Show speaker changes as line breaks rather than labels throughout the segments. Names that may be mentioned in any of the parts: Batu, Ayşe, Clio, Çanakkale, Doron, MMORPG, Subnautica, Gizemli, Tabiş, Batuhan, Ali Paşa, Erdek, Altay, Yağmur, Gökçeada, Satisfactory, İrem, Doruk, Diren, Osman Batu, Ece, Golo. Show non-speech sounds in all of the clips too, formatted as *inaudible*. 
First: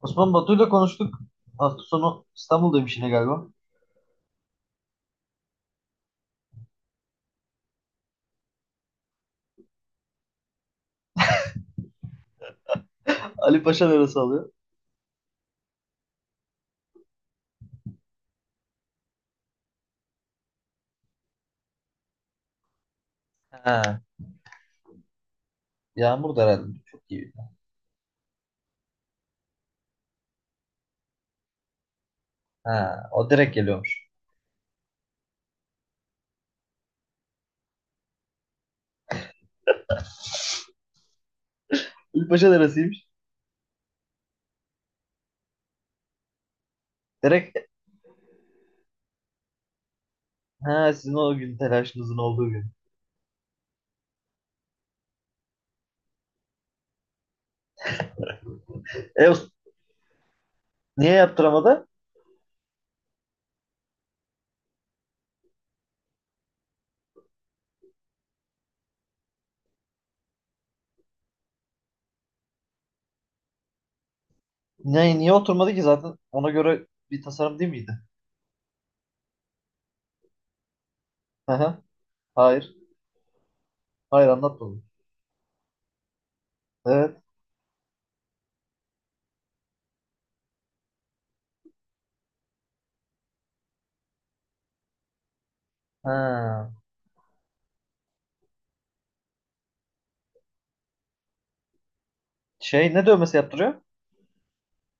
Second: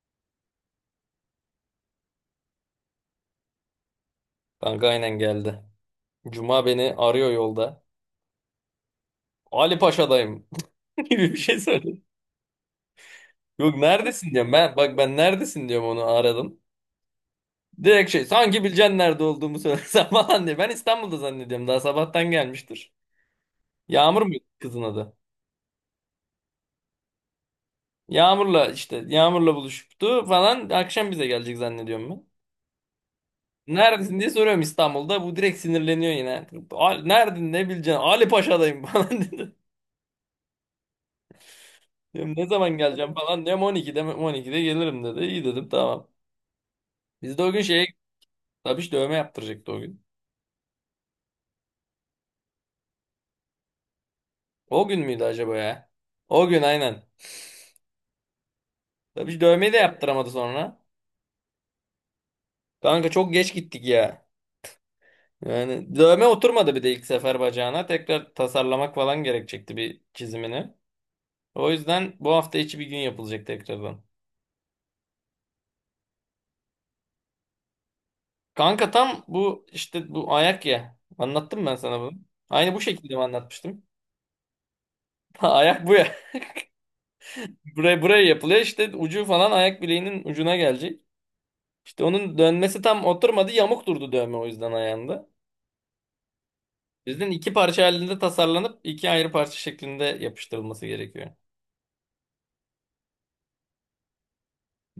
Osman Batu'yla konuştuk. Hafta sonu İstanbul'daymış yine galiba.
Kanka aynen geldi. Cuma beni arıyor yolda. Ali Paşa'dayım *laughs* gibi bir şey söyledi.
Ali
Yok,
Paşa neresi
neredesin
alıyor?
diyorum ben. Bak ben neredesin diyorum, onu aradım. Direkt şey, sanki bileceksin nerede olduğumu söylesem *laughs* falan diye. Ben İstanbul'da zannediyorum, daha sabahtan gelmiştir.
Ha,
Yağmur mu kızın adı?
Yağmur da herhalde. Çok iyi.
Yağmur'la işte, Yağmur'la buluştu falan, akşam bize gelecek zannediyorum ben.
Ha, o direkt geliyormuş.
Neredesin diye soruyorum, İstanbul'da. Bu direkt sinirleniyor yine. Nerede ne bileceksin? Ali Paşa'dayım" *laughs* falan dedi.
Ali
Diyorum ne
Paşa
zaman
neresiymiş?
geleceğim falan. Diyorum 12'de mi? 12'de gelirim dedi. İyi dedim, tamam. Biz de o gün
Direkt
şeye, Tabiş dövme yaptıracaktı o gün.
ha, sizin o gün telaşınızın olduğu gün.
O gün müydü acaba ya? O gün aynen.
E,
Tabiş dövmeyi de yaptıramadı sonra.
Niye yaptıramadı?
Kanka çok geç gittik ya. Yani dövme oturmadı, bir de ilk sefer bacağına. Tekrar tasarlamak falan gerekecekti, bir çizimini. O yüzden bu hafta içi bir gün yapılacak tekrardan.
Niye oturmadı ki zaten ona göre bir tasarım değil miydi?
Kanka tam bu işte, bu ayak ya.
Hı
Anlattım ben
hı.
sana bunu.
Hayır.
Aynı bu şekilde mi anlatmıştım?
Hayır anlatmadım.
*laughs* Ayak bu.
Evet.
Buraya yapılıyor işte, ucu falan ayak bileğinin ucuna gelecek. İşte onun dönmesi tam oturmadı, yamuk durdu dövme o yüzden ayağında.
Ha.
Bizden iki parça halinde tasarlanıp iki ayrı parça şeklinde yapıştırılması gerekiyor.
Şey, ne dövmesi yaptırıyor?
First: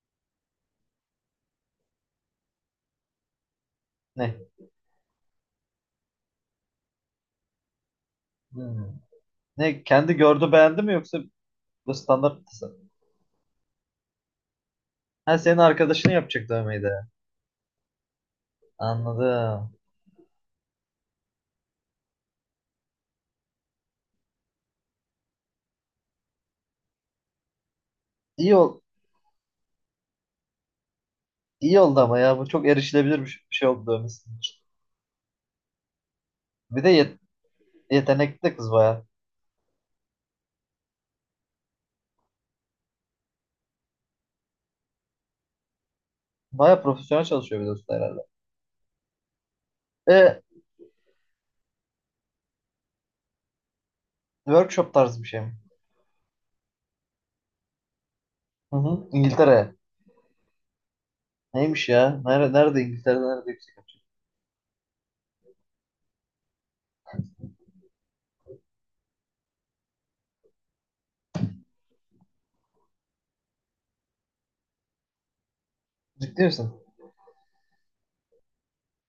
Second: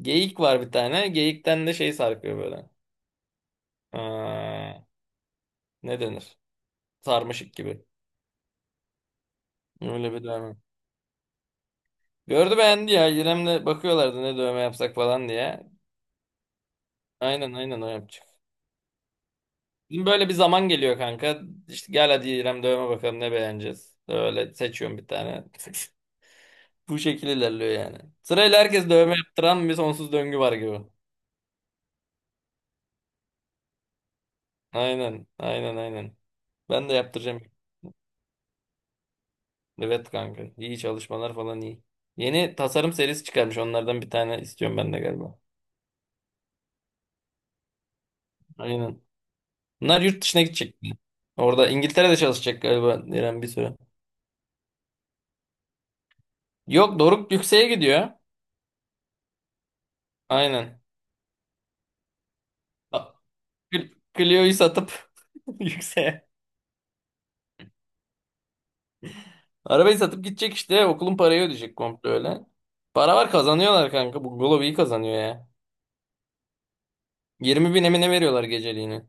Geyik var bir tane. Geyikten de şey sarkıyor böyle.
Ne?
Aa, ne denir? Sarmaşık gibi.
Hmm. Ne,
Öyle
kendi
bir
gördü
dövme.
beğendi mi yoksa bu standart
Gördü
tasarım?
beğendi ya. İrem'le bakıyorlardı ne dövme yapsak falan
Ha, senin
diye.
arkadaşını yapacak dövmeyi de.
Aynen, aynen, o yapacak.
Anladım.
Bizim böyle bir zaman geliyor kanka. İşte gel hadi İrem, dövme bakalım ne beğeneceğiz. Böyle seçiyorum bir tane. *laughs* Bu şekilde ilerliyor yani.
İyi
Sırayla
ol
herkes dövme yaptıran bir sonsuz döngü var gibi.
iyi oldu ama ya, bu çok erişilebilir bir şey oldu dövmesi için.
Aynen, aynen, aynen.
Bir de
Ben de yaptıracağım.
yetenekli de kız baya.
Evet kanka. İyi çalışmalar falan, iyi. Yeni tasarım serisi çıkarmış. Onlardan bir tane istiyorum ben de galiba.
Baya profesyonel çalışıyor, bir de usta herhalde.
Aynen. Bunlar yurt
E,
dışına gidecek. Orada İngiltere'de çalışacak galiba Diren bir süre.
workshop tarzı bir şey mi?
Yok, Doruk yükseğe gidiyor.
Hı hı. İngiltere.
Aynen.
Neymiş ya? Nerede,
A-
İngiltere'de nerede yüksek
Cl-
yapacak?
Clio'yu satıp *laughs* yükseğe. Arabayı satıp gidecek işte. Okulun parayı ödeyecek komple öyle. Para var, kazanıyorlar kanka. Bu Golo iyi kazanıyor ya.
Ciddi misin?
20.000 emine veriyorlar geceliğini.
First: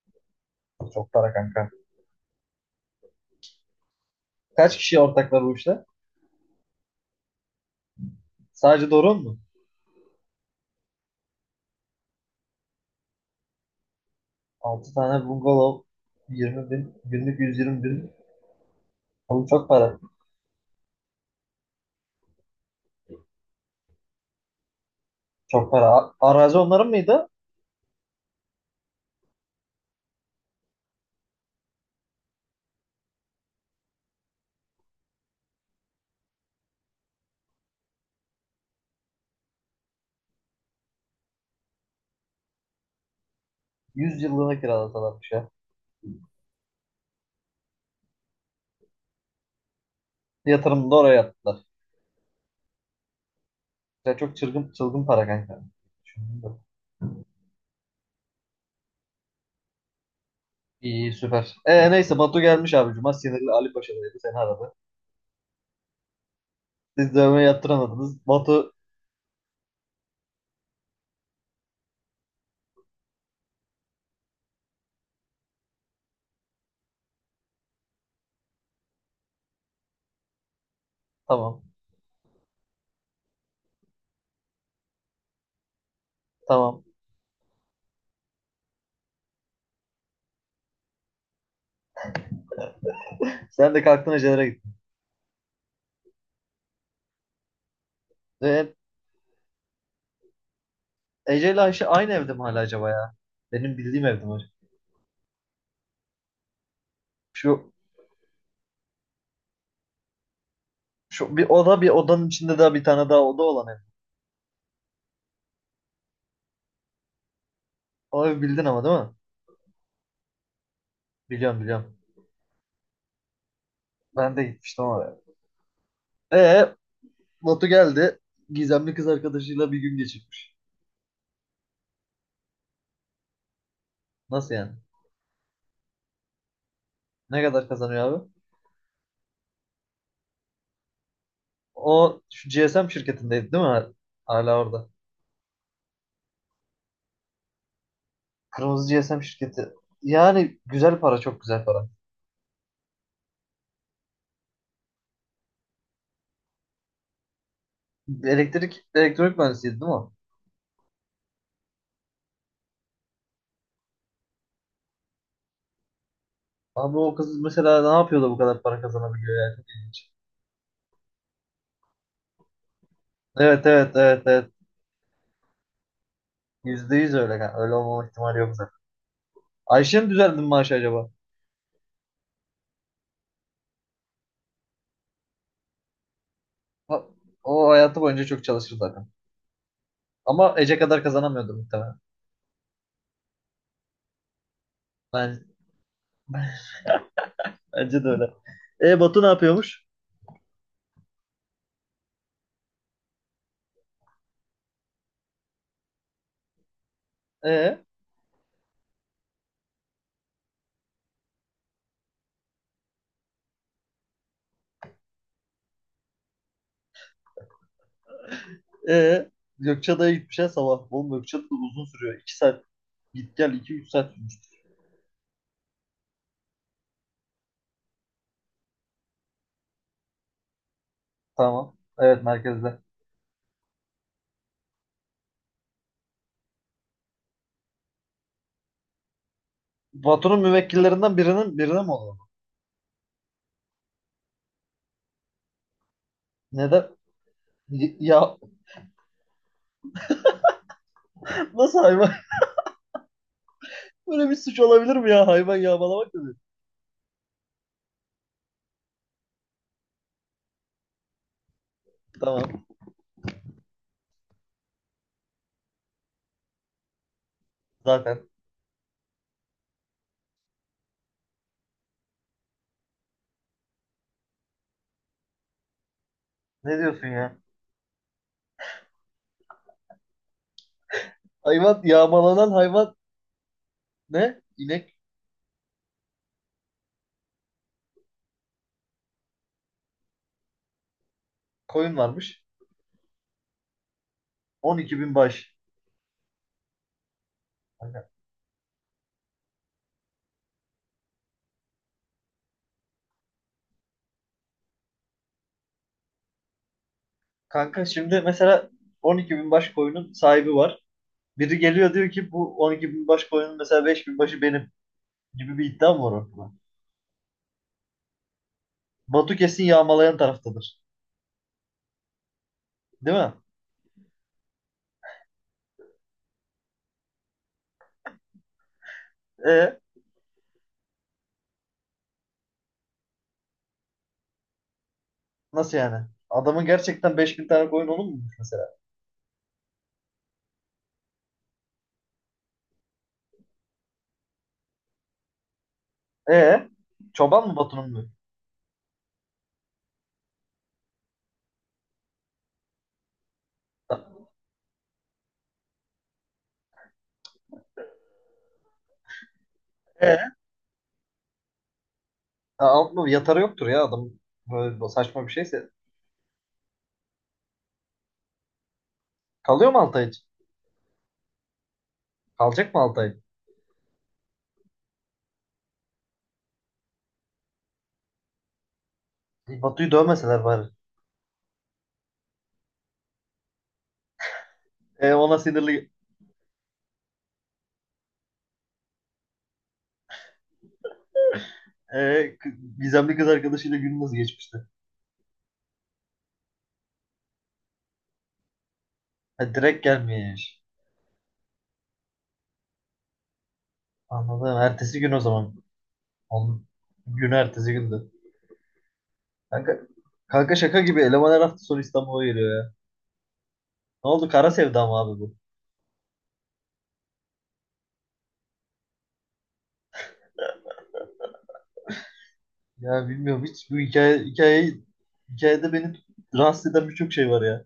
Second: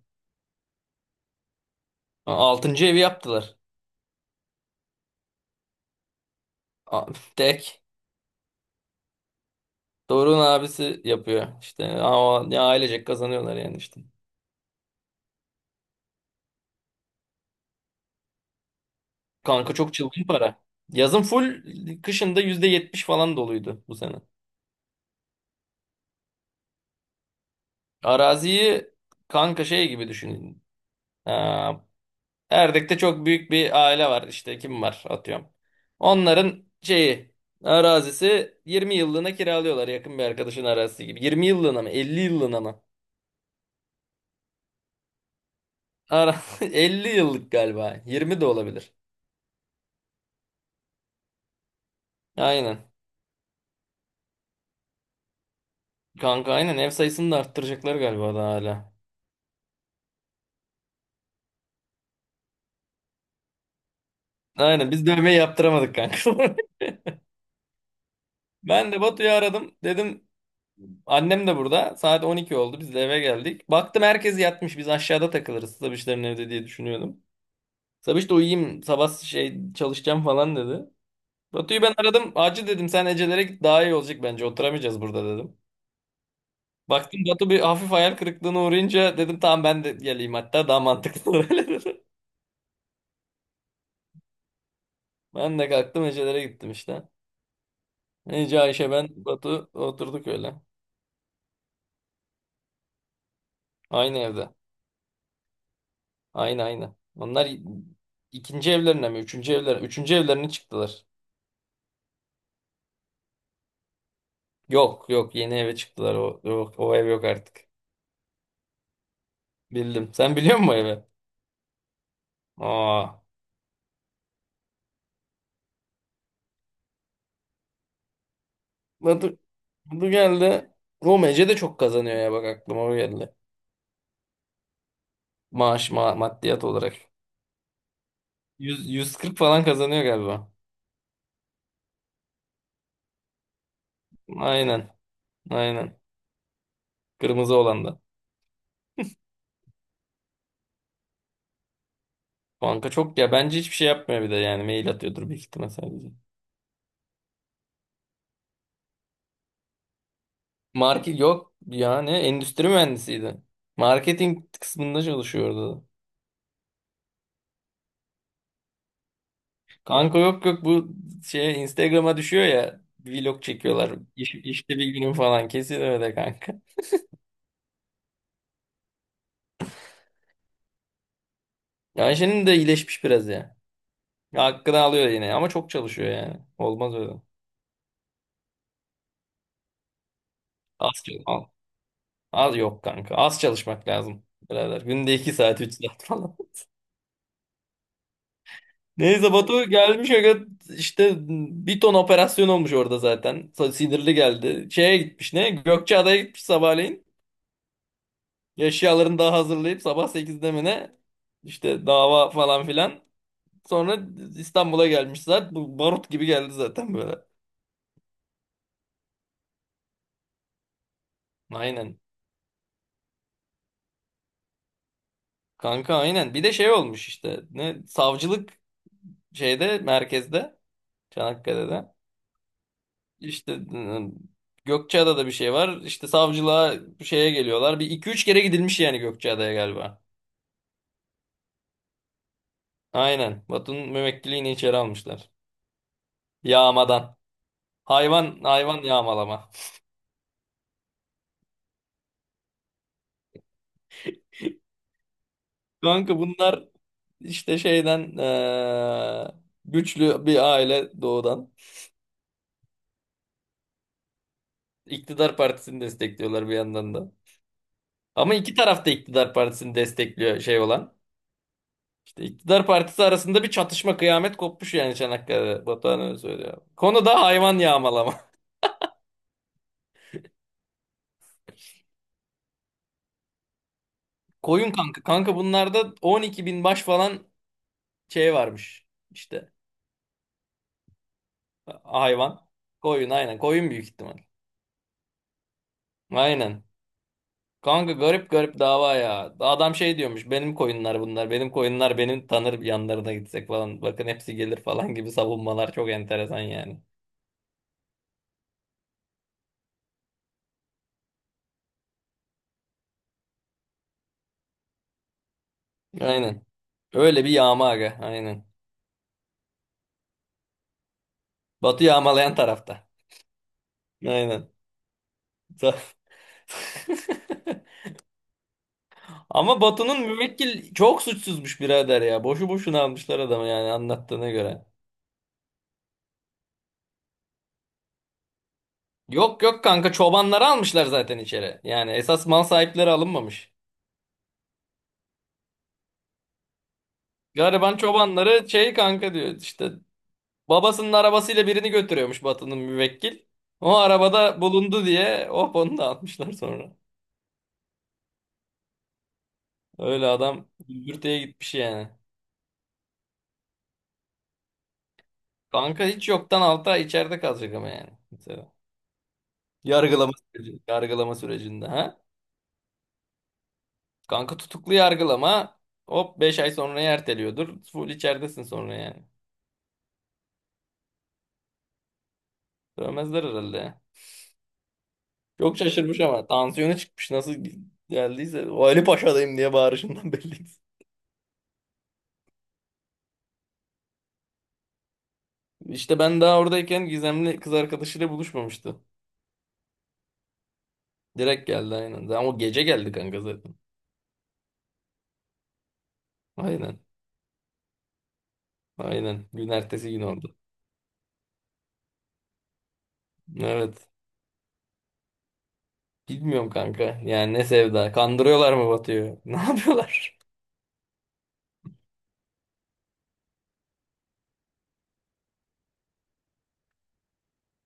Çok para kanka.
Altıncı evi yaptılar.
Kaç kişi ortaklar bu işte?
A- Tek.
Sadece Doron mu?
Doruk'un abisi yapıyor. İşte ama ya ailecek kazanıyorlar yani işte.
6 tane bungalov. 20.000 günlük 120.000. Oğlum çok
Kanka çok
para.
çılgın para. Yazın full, kışında %70 falan doluydu bu sene.
Çok para. Arazi onların mıydı?
Araziyi kanka şey gibi düşünün. Aa, Erdek'te çok büyük bir aile var işte, kim var atıyorum. Onların şeyi, arazisi, 20 yıllığına kiralıyorlar, yakın bir arkadaşın arazisi gibi. 20 yıllığına mı, 50 yıllığına mı?
100 yıllığına kiralasalarmış ya.
Ara *laughs* 50 yıllık galiba. 20 de olabilir.
Yatırımını da oraya yaptılar.
Aynen.
Sen, çok çılgın çılgın para kanka. Düşündüm de.
Kanka aynen, ev sayısını da arttıracaklar galiba daha hala.
İyi, süper. Neyse Batu gelmiş abi. Cuma sinirli Ali Paşa'daydı. Seni aradı.
Aynen, biz dövmeyi yaptıramadık kanka. *laughs*
Siz dövmeyi yaptıramadınız. Batu,
Ben de Batu'yu aradım. Dedim annem de burada. Saat 12 oldu. Biz de eve geldik. Baktım herkes yatmış. Biz aşağıda takılırız, Sabişlerin evde diye düşünüyordum. Sabiş de uyuyayım, sabah şey çalışacağım falan dedi.
tamam.
Batu'yu ben aradım. Acil dedim, sen Ecelere git, daha iyi olacak bence. Oturamayacağız burada dedim.
Tamam.
Baktım Batu bir hafif hayal kırıklığına uğrayınca dedim tamam ben de geleyim, hatta daha mantıklı olur *laughs* öyle dedim.
Sen de kalktın Ece'lere gittin.
Ben de kalktım Ece'lere gittim işte. Ece,
Ee,
Ayşe, ben, Batu oturduk öyle.
Ece ile Ayşe aynı evde mi hala acaba ya? Benim bildiğim
Aynı
evde mi
evde.
acaba?
Aynı aynı. Onlar
Şu,
ikinci evlerine mi? Üçüncü evlerine. Üçüncü evlerine çıktılar.
şu bir oda, bir odanın içinde daha bir tane daha oda olan ev.
Yok yok, yeni eve çıktılar. O, yok, o ev yok artık.
O evi bildin ama, değil mi?
Bildim. Sen biliyor musun o evi?
Biliyorum, biliyorum.
Aa.
Ben de gitmiştim oraya. Ee, Batu geldi. Gizemli kız
Batu,
arkadaşıyla bir gün
Batu
geçirmiş.
geldi. Oğlum, Ece de çok kazanıyor ya, bak aklıma o geldi.
Nasıl yani?
Maaş, maddiyat olarak.
Ne kadar kazanıyor abi?
Yüz kırk falan kazanıyor galiba.
O şu GSM şirketindeydi değil mi? Hala orada.
Aynen. Aynen. Kırmızı olan da.
Kırmızı GSM şirketi. Yani güzel para, çok güzel para.
Banka çok ya, bence hiçbir şey yapmıyor bir de, yani mail atıyordur büyük ihtimal sadece.
Elektrik, elektronik mühendisiydi değil mi?
Market yok, yani endüstri mühendisiydi. Marketing kısmında çalışıyordu.
Abi o kız mesela ne yapıyor da bu kadar para kazanabiliyor yani? Çok ilginç.
Kanka yok yok, bu şey Instagram'a düşüyor ya, vlog
Evet, evet,
çekiyorlar.
evet, evet.
İşte bir günün falan, kesin öyle kanka.
%100 öyle. Yani. Öyle olmama ihtimali yok zaten. Ayşe'nin düzeldi mi maaşı acaba?
Ayşe'nin de iyileşmiş biraz ya. Hakkını alıyor yine ama çok çalışıyor yani. Olmaz
Ha.
öyle.
O hayatı boyunca çok çalışır zaten. Ama Ece
Az,
kadar
çal- al-
kazanamıyordur muhtemelen.
az yok kanka. Az çalışmak lazım birader. Günde 2
Ben,
saat 3 saat falan.
*laughs*
*laughs*
bence de öyle. E, Batu ne
Neyse, Batu
yapıyormuş?
gelmiş aga, işte bir ton operasyon olmuş orada zaten. Sinirli geldi. Şeye gitmiş, ne? Gökçeada'ya gitmiş sabahleyin.
E?
Eşyalarını daha hazırlayıp sabah 8'de mi ne? İşte dava falan filan. Sonra İstanbul'a gelmiş zaten. Bu barut gibi geldi zaten böyle.
Ee, Gökçeada'ya gitmişler sabah. Oğlum Gökçeada da uzun
Aynen.
sürüyor. 2 saat git gel, iki üç saat sürmüş.
Kanka aynen. Bir de şey olmuş işte. Ne? Savcılık şeyde, merkezde.
Tamam.
Çanakkale'de.
Evet, merkezde.
İşte Gökçeada'da bir şey var. İşte savcılığa bir şeye geliyorlar. Bir iki üç kere gidilmiş yani Gökçeada'ya galiba.
Patronun müvekkillerinden birinin birine mi oluyor?
Aynen. Batu'nun müvekkiliğini içeri almışlar.
Neden?
Yağmadan.
Ya,
Hayvan yağmalama.
*laughs* nasıl hayvan? *laughs* Böyle bir suç olabilir mi ya? Hayvan yağmalamak
Kanka
mı?
bunlar işte şeyden güçlü bir aile doğudan.
Tamam.
İktidar partisini destekliyorlar bir yandan da.
Zaten.
Ama iki taraf da iktidar partisini destekliyor şey olan. İşte iktidar partisi arasında bir çatışma, kıyamet kopmuş yani Çanakkale'de. Batuhan öyle söylüyor.
Ne
Konu
diyorsun
da
ya?
hayvan yağmalama.
Hayvan yağmalanan hayvan ne?
Koyun
İnek,
kanka. Kanka bunlarda 12 bin baş falan şey varmış. İşte
koyun
hayvan.
varmış.
Koyun aynen. Koyun büyük ihtimal.
12.000 baş.
Aynen. Kanka
Kanka
garip garip dava ya. Adam şey diyormuş. Benim koyunlar bunlar. Benim koyunlar, benim tanır, yanlarına gitsek falan, bakın hepsi gelir falan gibi savunmalar çok enteresan yani.
kanka şimdi mesela 12.000 baş koyunun sahibi var. Biri geliyor diyor ki, bu 12.000 baş koyunun mesela 5.000 başı benim, gibi bir iddiam var
Aynen.
ortada.
Öyle bir yağma aga. Aynen.
Batu kesin yağmalayan taraftadır.
Batı yağmalayan tarafta.
Değil mi?
Aynen. Sa- *laughs* Ama
E,
Batu'nun müvekkil çok suçsuzmuş birader ya. Boşu boşuna almışlar adamı yani anlattığına göre.
nasıl yani? Adamın gerçekten 5.000 tane koyun olur mu mesela?
Yok yok kanka, çobanları almışlar zaten içeri. Yani esas mal sahipleri alınmamış.
E, çoban mı
Gariban
Batu'nun mu?
çobanları, şey kanka, diyor işte babasının arabasıyla birini götürüyormuş Batı'nın müvekkil. O arabada bulundu diye hop onu da atmışlar sonra. Öyle
E,
adam gümbürtüye gitmiş yani.
alt mı? Yatarı yoktur ya adam. Böyle saçma bir şeyse.
Kanka hiç yoktan alta, içeride kalacak ama yani. Mesela.
Kalıyor mu Altay için?
Yargılama sürecinde ha.
Kalacak mı Altay?
Kanka tutuklu yargılama, hop 5 ay sonra erteliyordur. Full içeridesin sonra yani.
E, Batu'yu dövmeseler bari.
Dövmezler herhalde.
E, ona
Çok
sinirli.
şaşırmış, ama tansiyonu çıkmış nasıl geldiyse. O Ali Paşa'dayım diye bağırışından *laughs* belliydi.
e, k- Gizemli kız arkadaşıyla gün nasıl geçmişti?
İşte ben daha oradayken gizemli kız arkadaşıyla buluşmamıştı.
Ha, direkt gelmiyor yani.
Direkt geldi aynen. Ama o gece geldi kanka zaten.
Anladım. Ertesi gün o zaman. Onun,
Aynen.
Gün ertesi gündü.
Aynen. Gün
Kanka,
ertesi gün oldu.
kanka şaka gibi. Elemanlar her hafta sonu İstanbul'a geliyor ya.
Evet.
Ne oldu, kara sevda mı abi bu?
Bilmiyorum kanka. Yani ne sevda. Kandırıyorlar mı Batu'yu? *laughs* Ne yapıyorlar?
Ya bilmiyorum, hiç bu hikayede beni rahatsız eden birçok şey var ya.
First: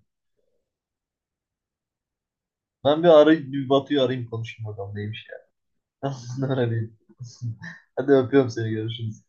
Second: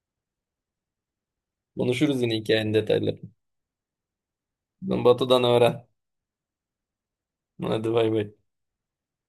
Konuşuruz yine hikayenin
Ben
detaylarını.
bir Batu'yu arayayım, konuşayım bakalım neymiş ya.
Batu'dan öğren.
*laughs* Tamam, öğreneyim. *laughs*
Hadi bay
Hadi,
bay.
öpüyorum seni, görüşürüz.